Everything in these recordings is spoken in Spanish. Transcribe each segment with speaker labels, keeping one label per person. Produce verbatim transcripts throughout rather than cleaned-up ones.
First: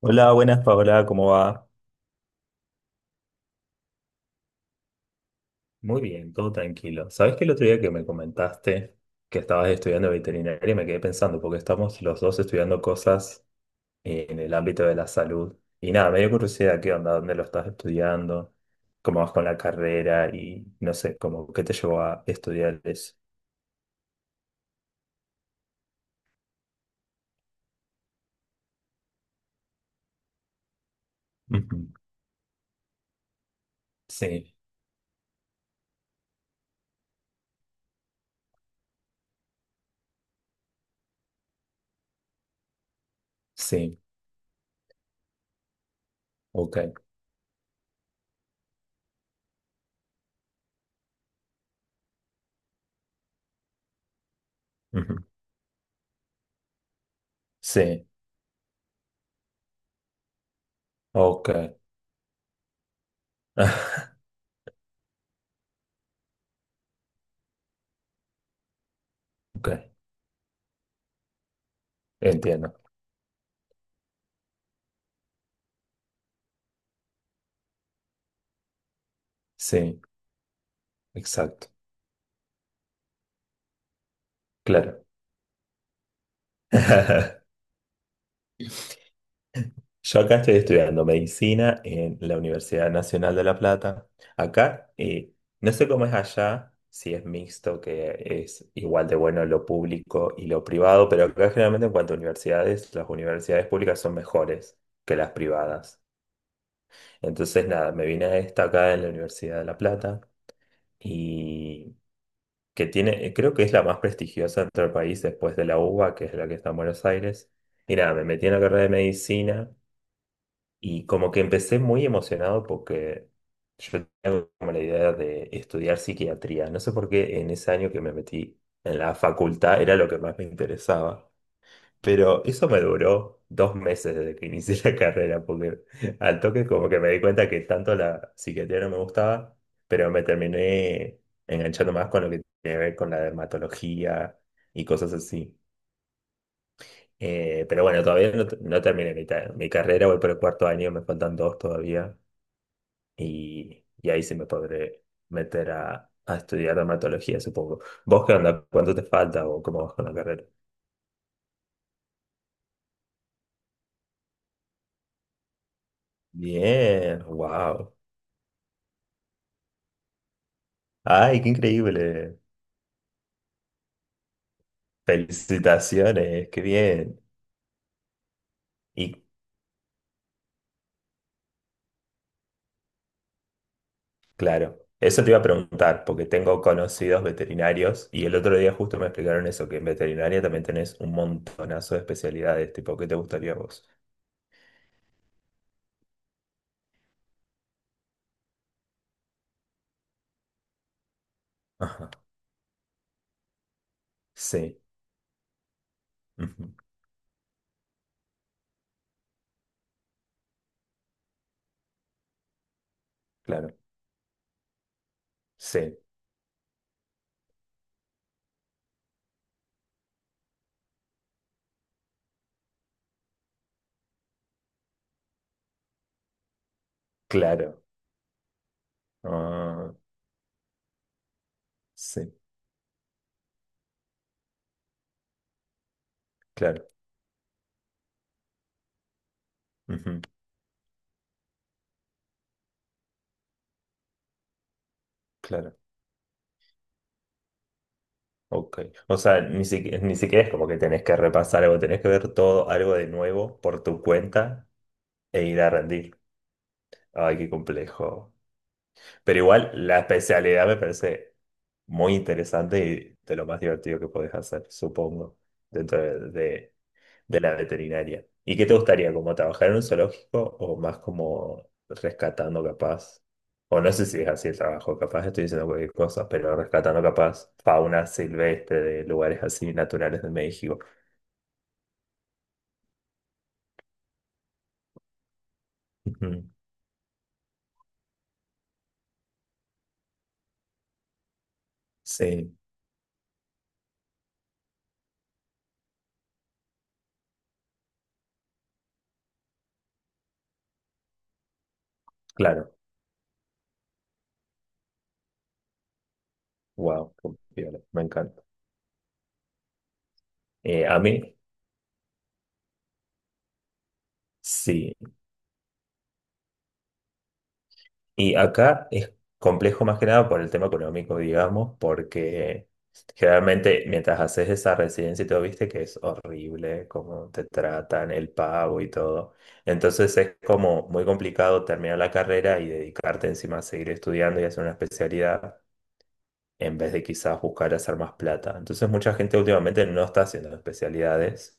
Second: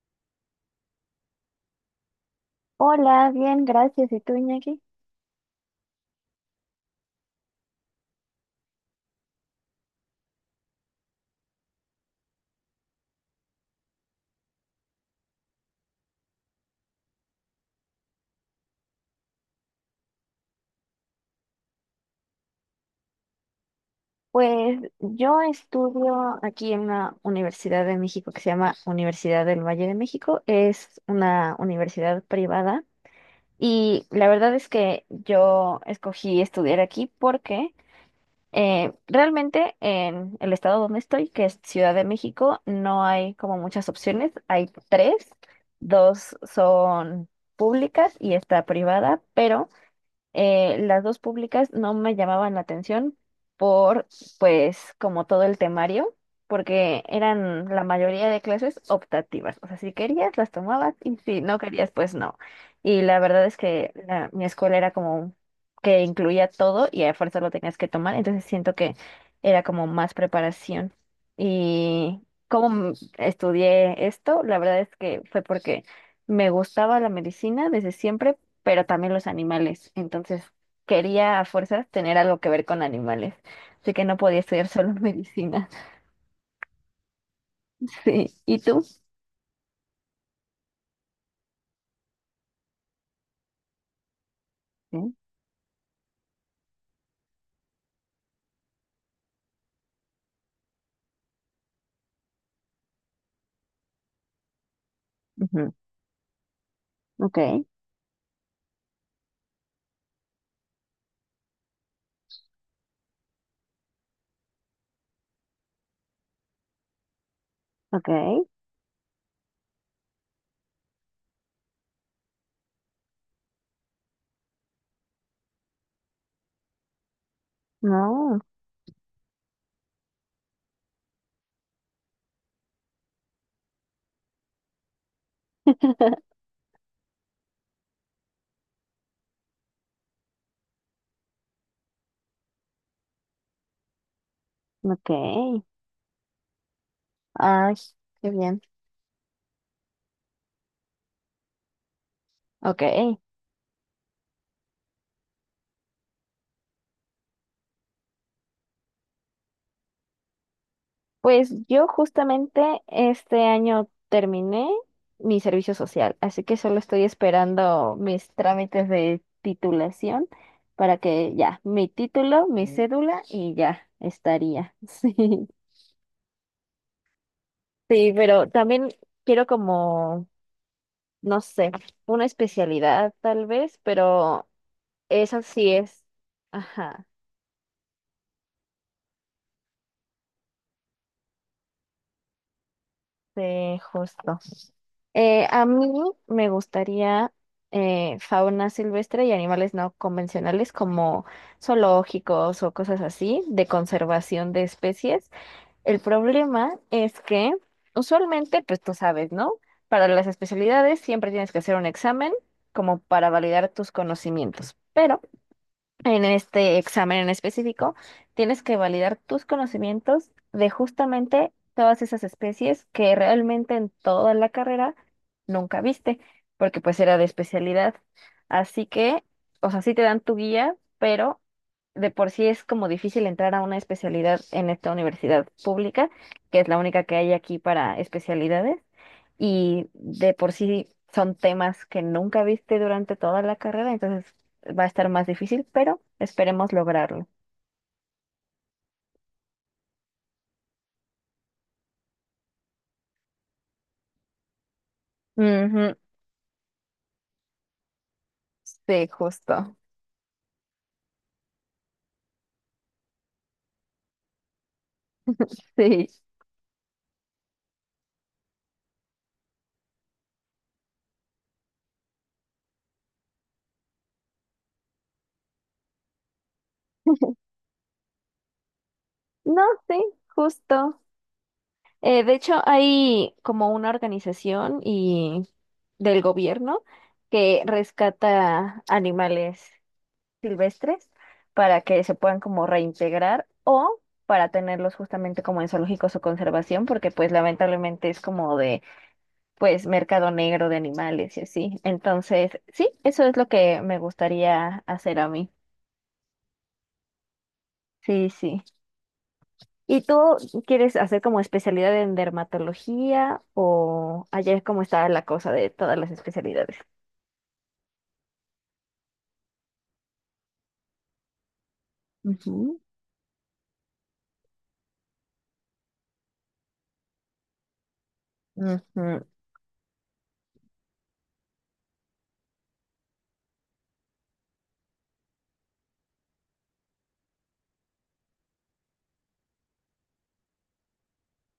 Speaker 1: Hola, buenas Paola, ¿cómo va?
Speaker 2: Hola, bien, gracias. ¿Y tú, Iñaki?
Speaker 1: Muy bien, todo tranquilo. Sabes que el otro día que me comentaste que estabas estudiando veterinaria y me quedé pensando, porque estamos los dos estudiando cosas en el ámbito de la salud. Y nada, me dio curiosidad, ¿qué onda? ¿Dónde lo estás estudiando? ¿Cómo vas con la carrera? Y no sé, como, ¿qué te llevó a estudiar eso?
Speaker 2: Pues yo estudio aquí en una universidad de México que se llama Universidad del Valle de México. Es una
Speaker 1: Ujú.
Speaker 2: universidad privada y la verdad
Speaker 1: Sí,
Speaker 2: es que yo escogí estudiar aquí porque eh, realmente en el estado donde estoy, que es Ciudad de México, no hay como muchas
Speaker 1: sí,
Speaker 2: opciones. Hay tres, dos
Speaker 1: ok.
Speaker 2: son públicas y está privada, pero... Eh, las dos públicas no me llamaban la atención por, pues,
Speaker 1: Ujú.
Speaker 2: como todo el temario, porque eran la
Speaker 1: Sí,
Speaker 2: mayoría de clases optativas. O sea, si querías, las tomabas y si
Speaker 1: ok.
Speaker 2: no querías, pues no. Y la verdad es que la- mi escuela era como que incluía todo y a fuerza lo tenías que tomar, entonces siento que era
Speaker 1: Ok,
Speaker 2: como más preparación. Y cómo
Speaker 1: entiendo.
Speaker 2: m- estudié esto, la verdad es que fue porque me gustaba la medicina desde siempre, pero también los animales.
Speaker 1: Sí,
Speaker 2: Entonces, quería a
Speaker 1: exacto,
Speaker 2: fuerzas tener algo que ver con animales. Así que no podía estudiar solo
Speaker 1: claro.
Speaker 2: medicina. Sí. ¿Y tú?
Speaker 1: Yo acá estoy estudiando medicina en la Universidad Nacional de La Plata. Acá,
Speaker 2: Sí.
Speaker 1: eh, no sé cómo es allá, si es mixto, que es igual de bueno lo público y lo privado, pero acá generalmente en cuanto a universidades, las universidades públicas son mejores que las
Speaker 2: Ujú.
Speaker 1: privadas.
Speaker 2: Ok,
Speaker 1: Entonces, nada, me vine a esta acá en la Universidad de La Plata y que tiene, creo que es la más prestigiosa en todo el país después de la UBA, que es la que está en Buenos Aires. Y
Speaker 2: ok.
Speaker 1: nada, me metí en la carrera de medicina. Y como que empecé muy emocionado porque yo tenía como la idea de estudiar psiquiatría. No sé por qué en ese año que me
Speaker 2: No,
Speaker 1: metí en la facultad era lo que más me interesaba. Pero eso me duró dos meses desde que inicié la carrera, porque al toque como que me di cuenta que tanto la psiquiatría no me gustaba, pero me terminé enganchando más con lo que tiene que ver con la dermatología y cosas así.
Speaker 2: ok.
Speaker 1: Eh,
Speaker 2: Ay,
Speaker 1: pero bueno,
Speaker 2: qué
Speaker 1: todavía no,
Speaker 2: bien.
Speaker 1: no terminé mi, ta- mi carrera, voy por el cuarto año, me faltan dos todavía
Speaker 2: Ok.
Speaker 1: y, y ahí sí me podré meter a, a estudiar dermatología, supongo. ¿Vos qué onda? ¿Cuánto te falta o cómo vas con la carrera?
Speaker 2: Pues yo justamente este año terminé mi servicio social, así que solo estoy
Speaker 1: Bien, wow.
Speaker 2: esperando mis trámites de titulación para que
Speaker 1: Ay, qué
Speaker 2: ya, mi
Speaker 1: increíble.
Speaker 2: título, mi Mm. cédula y ya estaría. Sí.
Speaker 1: Felicitaciones, qué bien.
Speaker 2: Sí, pero también
Speaker 1: Y
Speaker 2: quiero como, no sé, una especialidad tal vez, pero
Speaker 1: claro, eso te iba
Speaker 2: eso
Speaker 1: a
Speaker 2: sí es,
Speaker 1: preguntar, porque tengo
Speaker 2: ajá,
Speaker 1: conocidos veterinarios y el otro día justo me explicaron eso, que en veterinaria también tenés un montonazo de especialidades, tipo, ¿qué te gustaría a
Speaker 2: sí,
Speaker 1: vos?
Speaker 2: justo. Eh, a mí me gustaría eh, fauna silvestre y animales no convencionales como
Speaker 1: Ajá,
Speaker 2: zoológicos o cosas así, de conservación de
Speaker 1: sí,
Speaker 2: especies. El
Speaker 1: ujú,
Speaker 2: problema es que usualmente, pues tú sabes, ¿no? Para las especialidades siempre tienes que hacer un examen como para validar
Speaker 1: claro,
Speaker 2: tus conocimientos, pero...
Speaker 1: sí,
Speaker 2: En este examen en específico, tienes que validar tus conocimientos de justamente todas esas especies que realmente en toda la carrera nunca viste, porque pues era de
Speaker 1: claro,
Speaker 2: especialidad. Así que, o sea,
Speaker 1: ah,
Speaker 2: sí te dan tu guía, pero de por
Speaker 1: sí,
Speaker 2: sí es como difícil entrar a una especialidad en esta universidad pública, que es la
Speaker 1: claro.
Speaker 2: única que hay aquí para especialidades y
Speaker 1: Ujú,
Speaker 2: de por sí son temas que nunca viste durante toda la carrera, entonces va a estar más difícil,
Speaker 1: claro,
Speaker 2: pero esperemos lograrlo.
Speaker 1: ok. O sea, ni siquiera, ni siquiera es como que tenés que repasar algo, tenés que ver todo algo de nuevo por tu cuenta e ir a
Speaker 2: Ujú.
Speaker 1: rendir. Ay, qué complejo.
Speaker 2: Sí,
Speaker 1: Pero igual
Speaker 2: justo.
Speaker 1: la especialidad me parece muy interesante y de lo más divertido que podés hacer, supongo, dentro
Speaker 2: Sí.
Speaker 1: de, de de la veterinaria. ¿Y qué te gustaría, como trabajar en un zoológico o más como rescatando capaz? O no sé si es así el trabajo, capaz estoy diciendo cualquier cosa, pero rescatando capaz fauna silvestre de lugares
Speaker 2: No,
Speaker 1: así
Speaker 2: sí,
Speaker 1: naturales de México.
Speaker 2: justo. Eh, de hecho, hay como una organización y del
Speaker 1: Ujú.
Speaker 2: gobierno que rescata animales. Silvestres para que se puedan
Speaker 1: Sí,
Speaker 2: como reintegrar o para tenerlos justamente como en zoológicos o conservación, porque pues lamentablemente es como de pues mercado negro de animales y así. Entonces,
Speaker 1: claro.
Speaker 2: sí, eso es lo que me gustaría hacer a mí.
Speaker 1: Wow, me
Speaker 2: Sí,
Speaker 1: encanta.
Speaker 2: sí. ¿Y tú
Speaker 1: Eh,
Speaker 2: quieres
Speaker 1: a
Speaker 2: hacer
Speaker 1: mí,
Speaker 2: como especialidad en dermatología o ayer cómo
Speaker 1: sí.
Speaker 2: estaba la cosa de todas las especialidades?
Speaker 1: Y acá es complejo más que nada por el tema económico, digamos, porque
Speaker 2: Ujú,
Speaker 1: generalmente mientras haces esa residencia y todo, viste que es horrible cómo te tratan, el pago y
Speaker 2: ujú,
Speaker 1: todo. Entonces es como muy complicado terminar la carrera y dedicarte encima a seguir estudiando y hacer una especialidad en vez de quizás buscar hacer más plata. Entonces mucha gente últimamente no está haciendo especialidades,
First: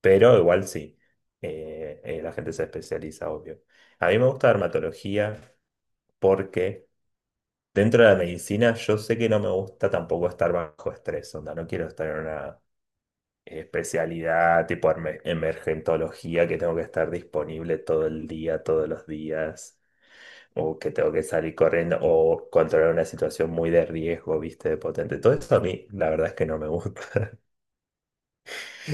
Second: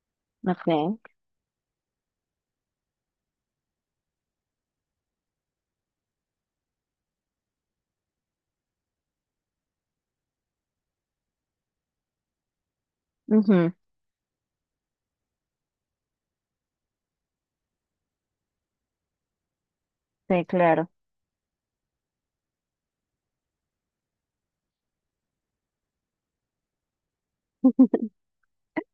Speaker 1: pero igual sí,
Speaker 2: ok,
Speaker 1: eh, eh, la gente se especializa, obvio. A mí me gusta dermatología porque dentro de la medicina, yo sé que no me gusta tampoco estar bajo estrés, onda, no quiero estar en una
Speaker 2: ujú.
Speaker 1: especialidad tipo erme- emergentología que tengo que estar disponible todo el día, todos los días,
Speaker 2: Sí,
Speaker 1: o
Speaker 2: claro.
Speaker 1: que tengo que salir corriendo o controlar una situación muy de riesgo, viste, de potente. Todo eso a mí, la verdad es que no me gusta.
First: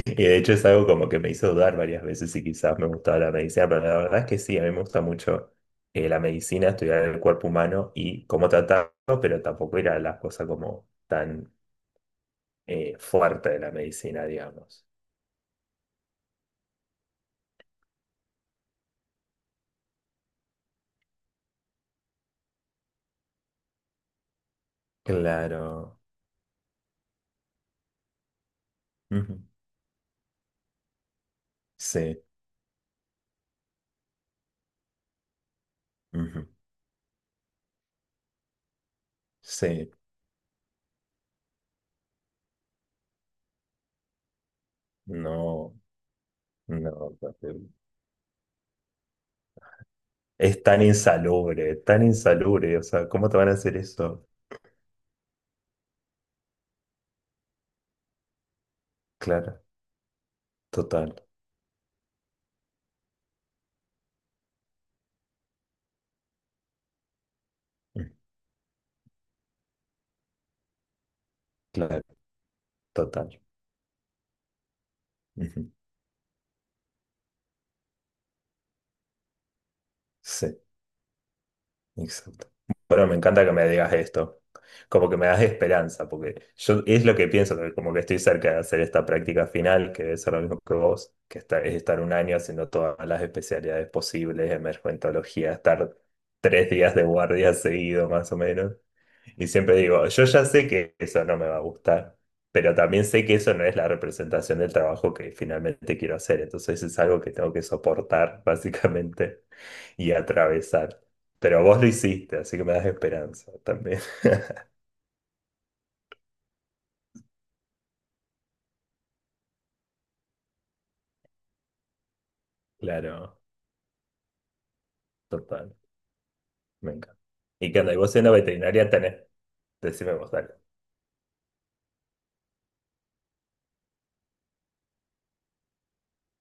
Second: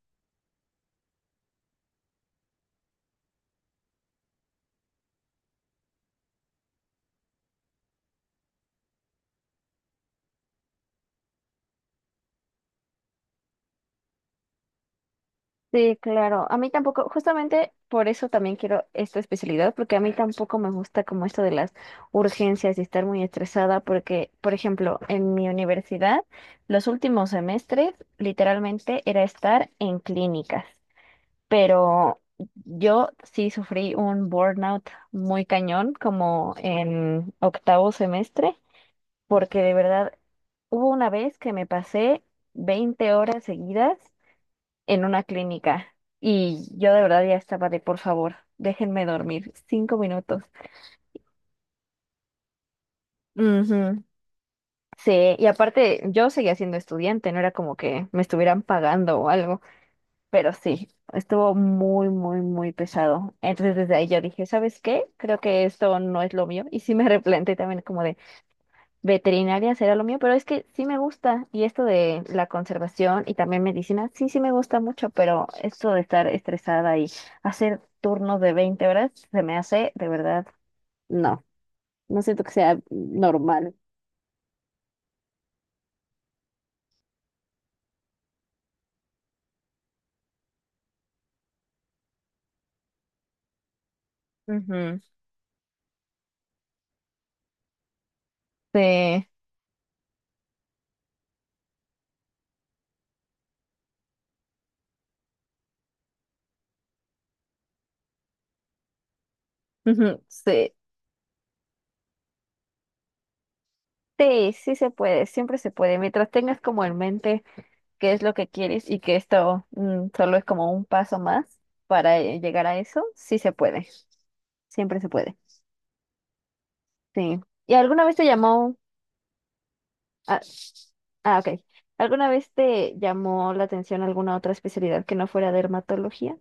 Speaker 1: Y de hecho es algo como que me hizo dudar varias veces si quizás me gustaba la medicina, pero la verdad es que sí, a mí me gusta mucho eh, la medicina, estudiar el cuerpo humano y cómo tratarlo, pero tampoco ir a las cosas como tan eh, fuerte de la medicina, digamos.
Speaker 2: Sí, claro. A mí tampoco, justamente por eso también quiero esta especialidad, porque a mí tampoco me gusta como esto de las urgencias y estar muy estresada, porque, por ejemplo, en mi
Speaker 1: Claro.
Speaker 2: universidad, los últimos semestres literalmente era
Speaker 1: Ujú.
Speaker 2: estar en clínicas, pero
Speaker 1: Sí,
Speaker 2: yo sí sufrí un burnout muy cañón,
Speaker 1: ujú.
Speaker 2: como en octavo semestre, porque de
Speaker 1: Sí,
Speaker 2: verdad hubo una vez que me pasé veinte horas seguidas en una
Speaker 1: no,
Speaker 2: clínica. Y
Speaker 1: no,
Speaker 2: yo de verdad ya
Speaker 1: porque
Speaker 2: estaba de, por favor, déjenme dormir cinco minutos.
Speaker 1: es tan insalubre, tan insalubre, o sea, ¿cómo te van a hacer
Speaker 2: Ujú.
Speaker 1: eso?
Speaker 2: Sí, y aparte yo seguía siendo estudiante, no era como que me estuvieran pagando o
Speaker 1: Claro,
Speaker 2: algo, pero sí,
Speaker 1: total.
Speaker 2: estuvo muy, muy, muy pesado. Entonces desde ahí yo dije, ¿sabes qué? Creo que esto no es lo mío. Y sí me replanteé también como
Speaker 1: Mm,
Speaker 2: de... Veterinaria será lo mío, pero es que sí me gusta y esto
Speaker 1: claro,
Speaker 2: de la conservación y
Speaker 1: total.
Speaker 2: también medicina, sí, sí me gusta mucho, pero
Speaker 1: Ujú.
Speaker 2: esto de estar estresada y hacer turnos de veinte horas se me hace de verdad,
Speaker 1: Sí.
Speaker 2: no, no siento
Speaker 1: Exacto.
Speaker 2: que sea
Speaker 1: Bueno, me encanta que me
Speaker 2: normal.
Speaker 1: digas esto. Como que me das esperanza, porque yo es lo que pienso, que como que estoy cerca de hacer esta práctica final, que debe ser lo mismo que vos, que esta- es estar un año haciendo todas las especialidades posibles,
Speaker 2: Ujú.
Speaker 1: emergentología, estar tres días de guardia seguido más o menos.
Speaker 2: Sí,
Speaker 1: Y siempre digo, yo ya sé que eso no me va a gustar, pero también sé que eso no es la representación del trabajo que finalmente quiero hacer. Entonces es algo que tengo que soportar, básicamente y
Speaker 2: ujú, sí,
Speaker 1: atravesar. Pero vos lo hiciste, así que me das esperanza también.
Speaker 2: sí, sí se puede, siempre se puede, mientras tengas como en mente qué es lo que quieres y que esto mm, solo es como un paso más para eh, llegar a eso, sí
Speaker 1: Claro,
Speaker 2: se puede, siempre se puede,
Speaker 1: total, me encanta.
Speaker 2: sí.
Speaker 1: Y
Speaker 2: ¿Y
Speaker 1: que anda, y
Speaker 2: alguna
Speaker 1: vos
Speaker 2: vez te
Speaker 1: siendo
Speaker 2: llamó?
Speaker 1: veterinaria tenés, decime vos, dale.
Speaker 2: Ah, ok. ¿Alguna vez te llamó la atención alguna otra especialidad que no fuera dermatología?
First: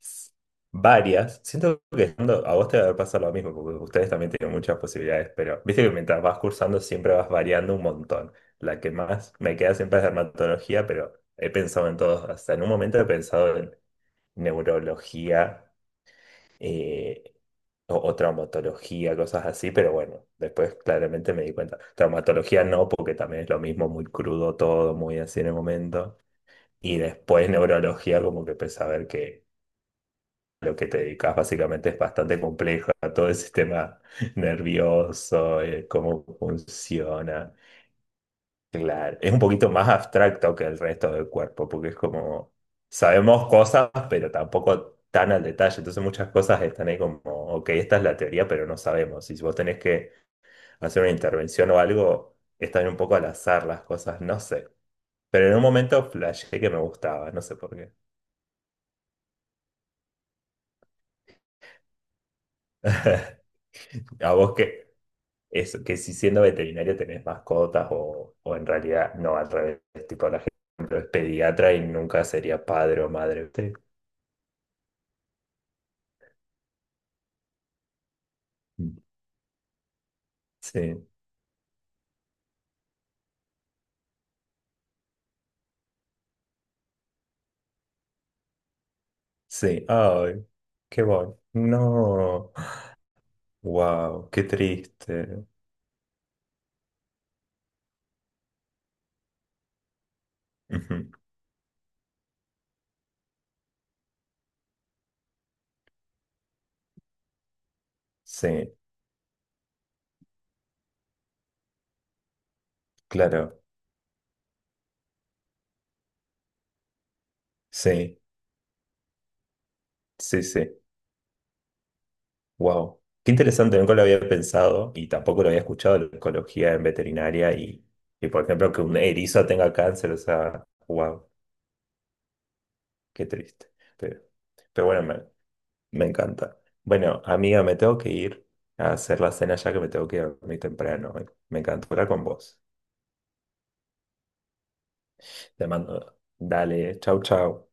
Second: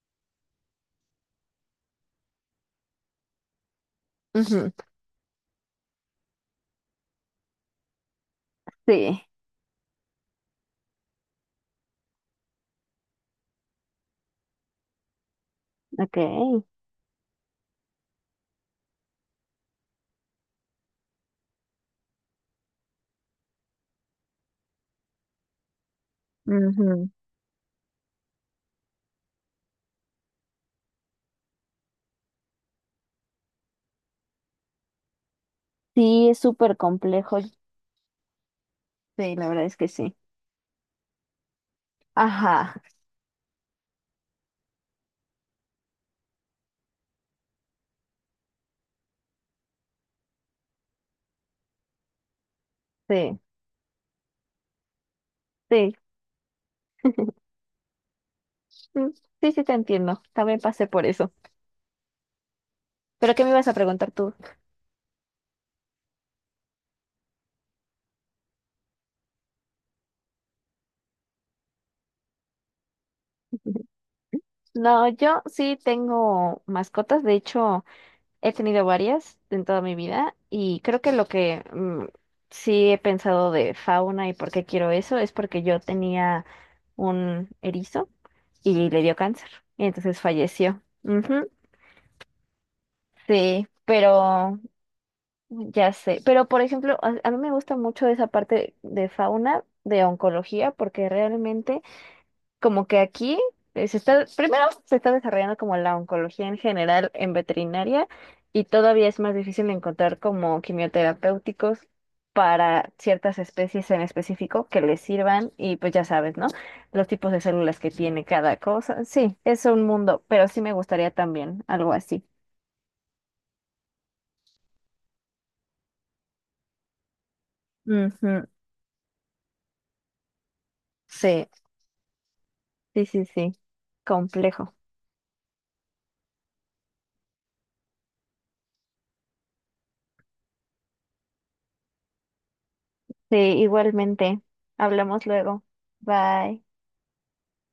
Speaker 1: S- Varias, siento que siendo, a vos te va a pasar lo mismo, porque ustedes también tienen
Speaker 2: Ujú.
Speaker 1: muchas posibilidades, pero viste que mientras vas cursando siempre vas variando un montón. La que
Speaker 2: Sí,
Speaker 1: más me queda siempre es dermatología, pero he pensado en todos, hasta en un momento he pensado en neurología,
Speaker 2: ok.
Speaker 1: eh, o, o traumatología, cosas así, pero bueno, después claramente me di cuenta. Traumatología no, porque también es lo mismo, muy crudo todo, muy así en el momento. Y
Speaker 2: Ujú.
Speaker 1: después neurología, como que empecé a ver que lo que te dedicas básicamente es bastante complejo, a todo el sistema nervioso, eh, cómo
Speaker 2: Sí, es súper complejo.
Speaker 1: funciona. Claro, es
Speaker 2: Sí,
Speaker 1: un
Speaker 2: la verdad
Speaker 1: poquito
Speaker 2: es que
Speaker 1: más
Speaker 2: sí.
Speaker 1: abstracto que el resto del cuerpo, porque es como,
Speaker 2: Ajá,
Speaker 1: sabemos cosas, pero tampoco tan al detalle. Entonces muchas cosas están ahí como, ok, esta es la teoría, pero no sabemos. Y si vos tenés que hacer una intervención o algo, están un poco al
Speaker 2: sí,
Speaker 1: azar las cosas, no sé. Pero en un
Speaker 2: sí.
Speaker 1: momento flashé que me gustaba, no sé por qué.
Speaker 2: Mm. Sí, sí, te entiendo. También pasé por eso. ¿Pero qué me ibas a preguntar tú?
Speaker 1: A vos que, eso, que si siendo veterinario tenés mascotas o, o en realidad no, al revés, tipo la gente es pediatra y nunca sería padre o madre, ¿viste?
Speaker 2: No, yo sí tengo mascotas. De hecho, he tenido varias en toda mi vida y creo
Speaker 1: Sí,
Speaker 2: que lo que mm, sí he pensado de fauna y por qué quiero eso es porque yo tenía un erizo y le dio cáncer y
Speaker 1: sí.
Speaker 2: entonces
Speaker 1: Ay,
Speaker 2: falleció.
Speaker 1: qué voy.
Speaker 2: Ujú,
Speaker 1: No.
Speaker 2: sí,
Speaker 1: Wow, qué
Speaker 2: pero
Speaker 1: triste.
Speaker 2: ya sé. Pero por ejemplo, a, a mí me gusta mucho esa parte de fauna, de oncología, porque
Speaker 1: Ujú.
Speaker 2: realmente como que aquí eh, se está, primero se está desarrollando como la oncología en general en veterinaria y
Speaker 1: Sí,
Speaker 2: todavía es más difícil encontrar como quimioterapéuticos para ciertas
Speaker 1: claro.
Speaker 2: especies en específico que les sirvan y pues ya sabes, ¿no? Los tipos de células que
Speaker 1: Sí,
Speaker 2: tiene cada cosa. Sí, es un mundo,
Speaker 1: sí,
Speaker 2: pero sí
Speaker 1: sí.
Speaker 2: me gustaría también algo así.
Speaker 1: Wow. Qué interesante, nunca lo había pensado y tampoco lo había escuchado la ecología en veterinaria y, y por
Speaker 2: Ujú.
Speaker 1: ejemplo, que un erizo tenga cáncer, o sea, wow,
Speaker 2: Sí, sí, sí,
Speaker 1: qué
Speaker 2: sí.
Speaker 1: triste. Pero,
Speaker 2: Complejo.
Speaker 1: pero bueno, me, me encanta. Bueno, amiga, me tengo que ir a hacer la cena ya que me tengo que ir a dormir temprano. Me encantó hablar con vos.
Speaker 2: Sí, igualmente. Hablamos luego.
Speaker 1: Te mando.
Speaker 2: Bye.
Speaker 1: Dale, chau, chau.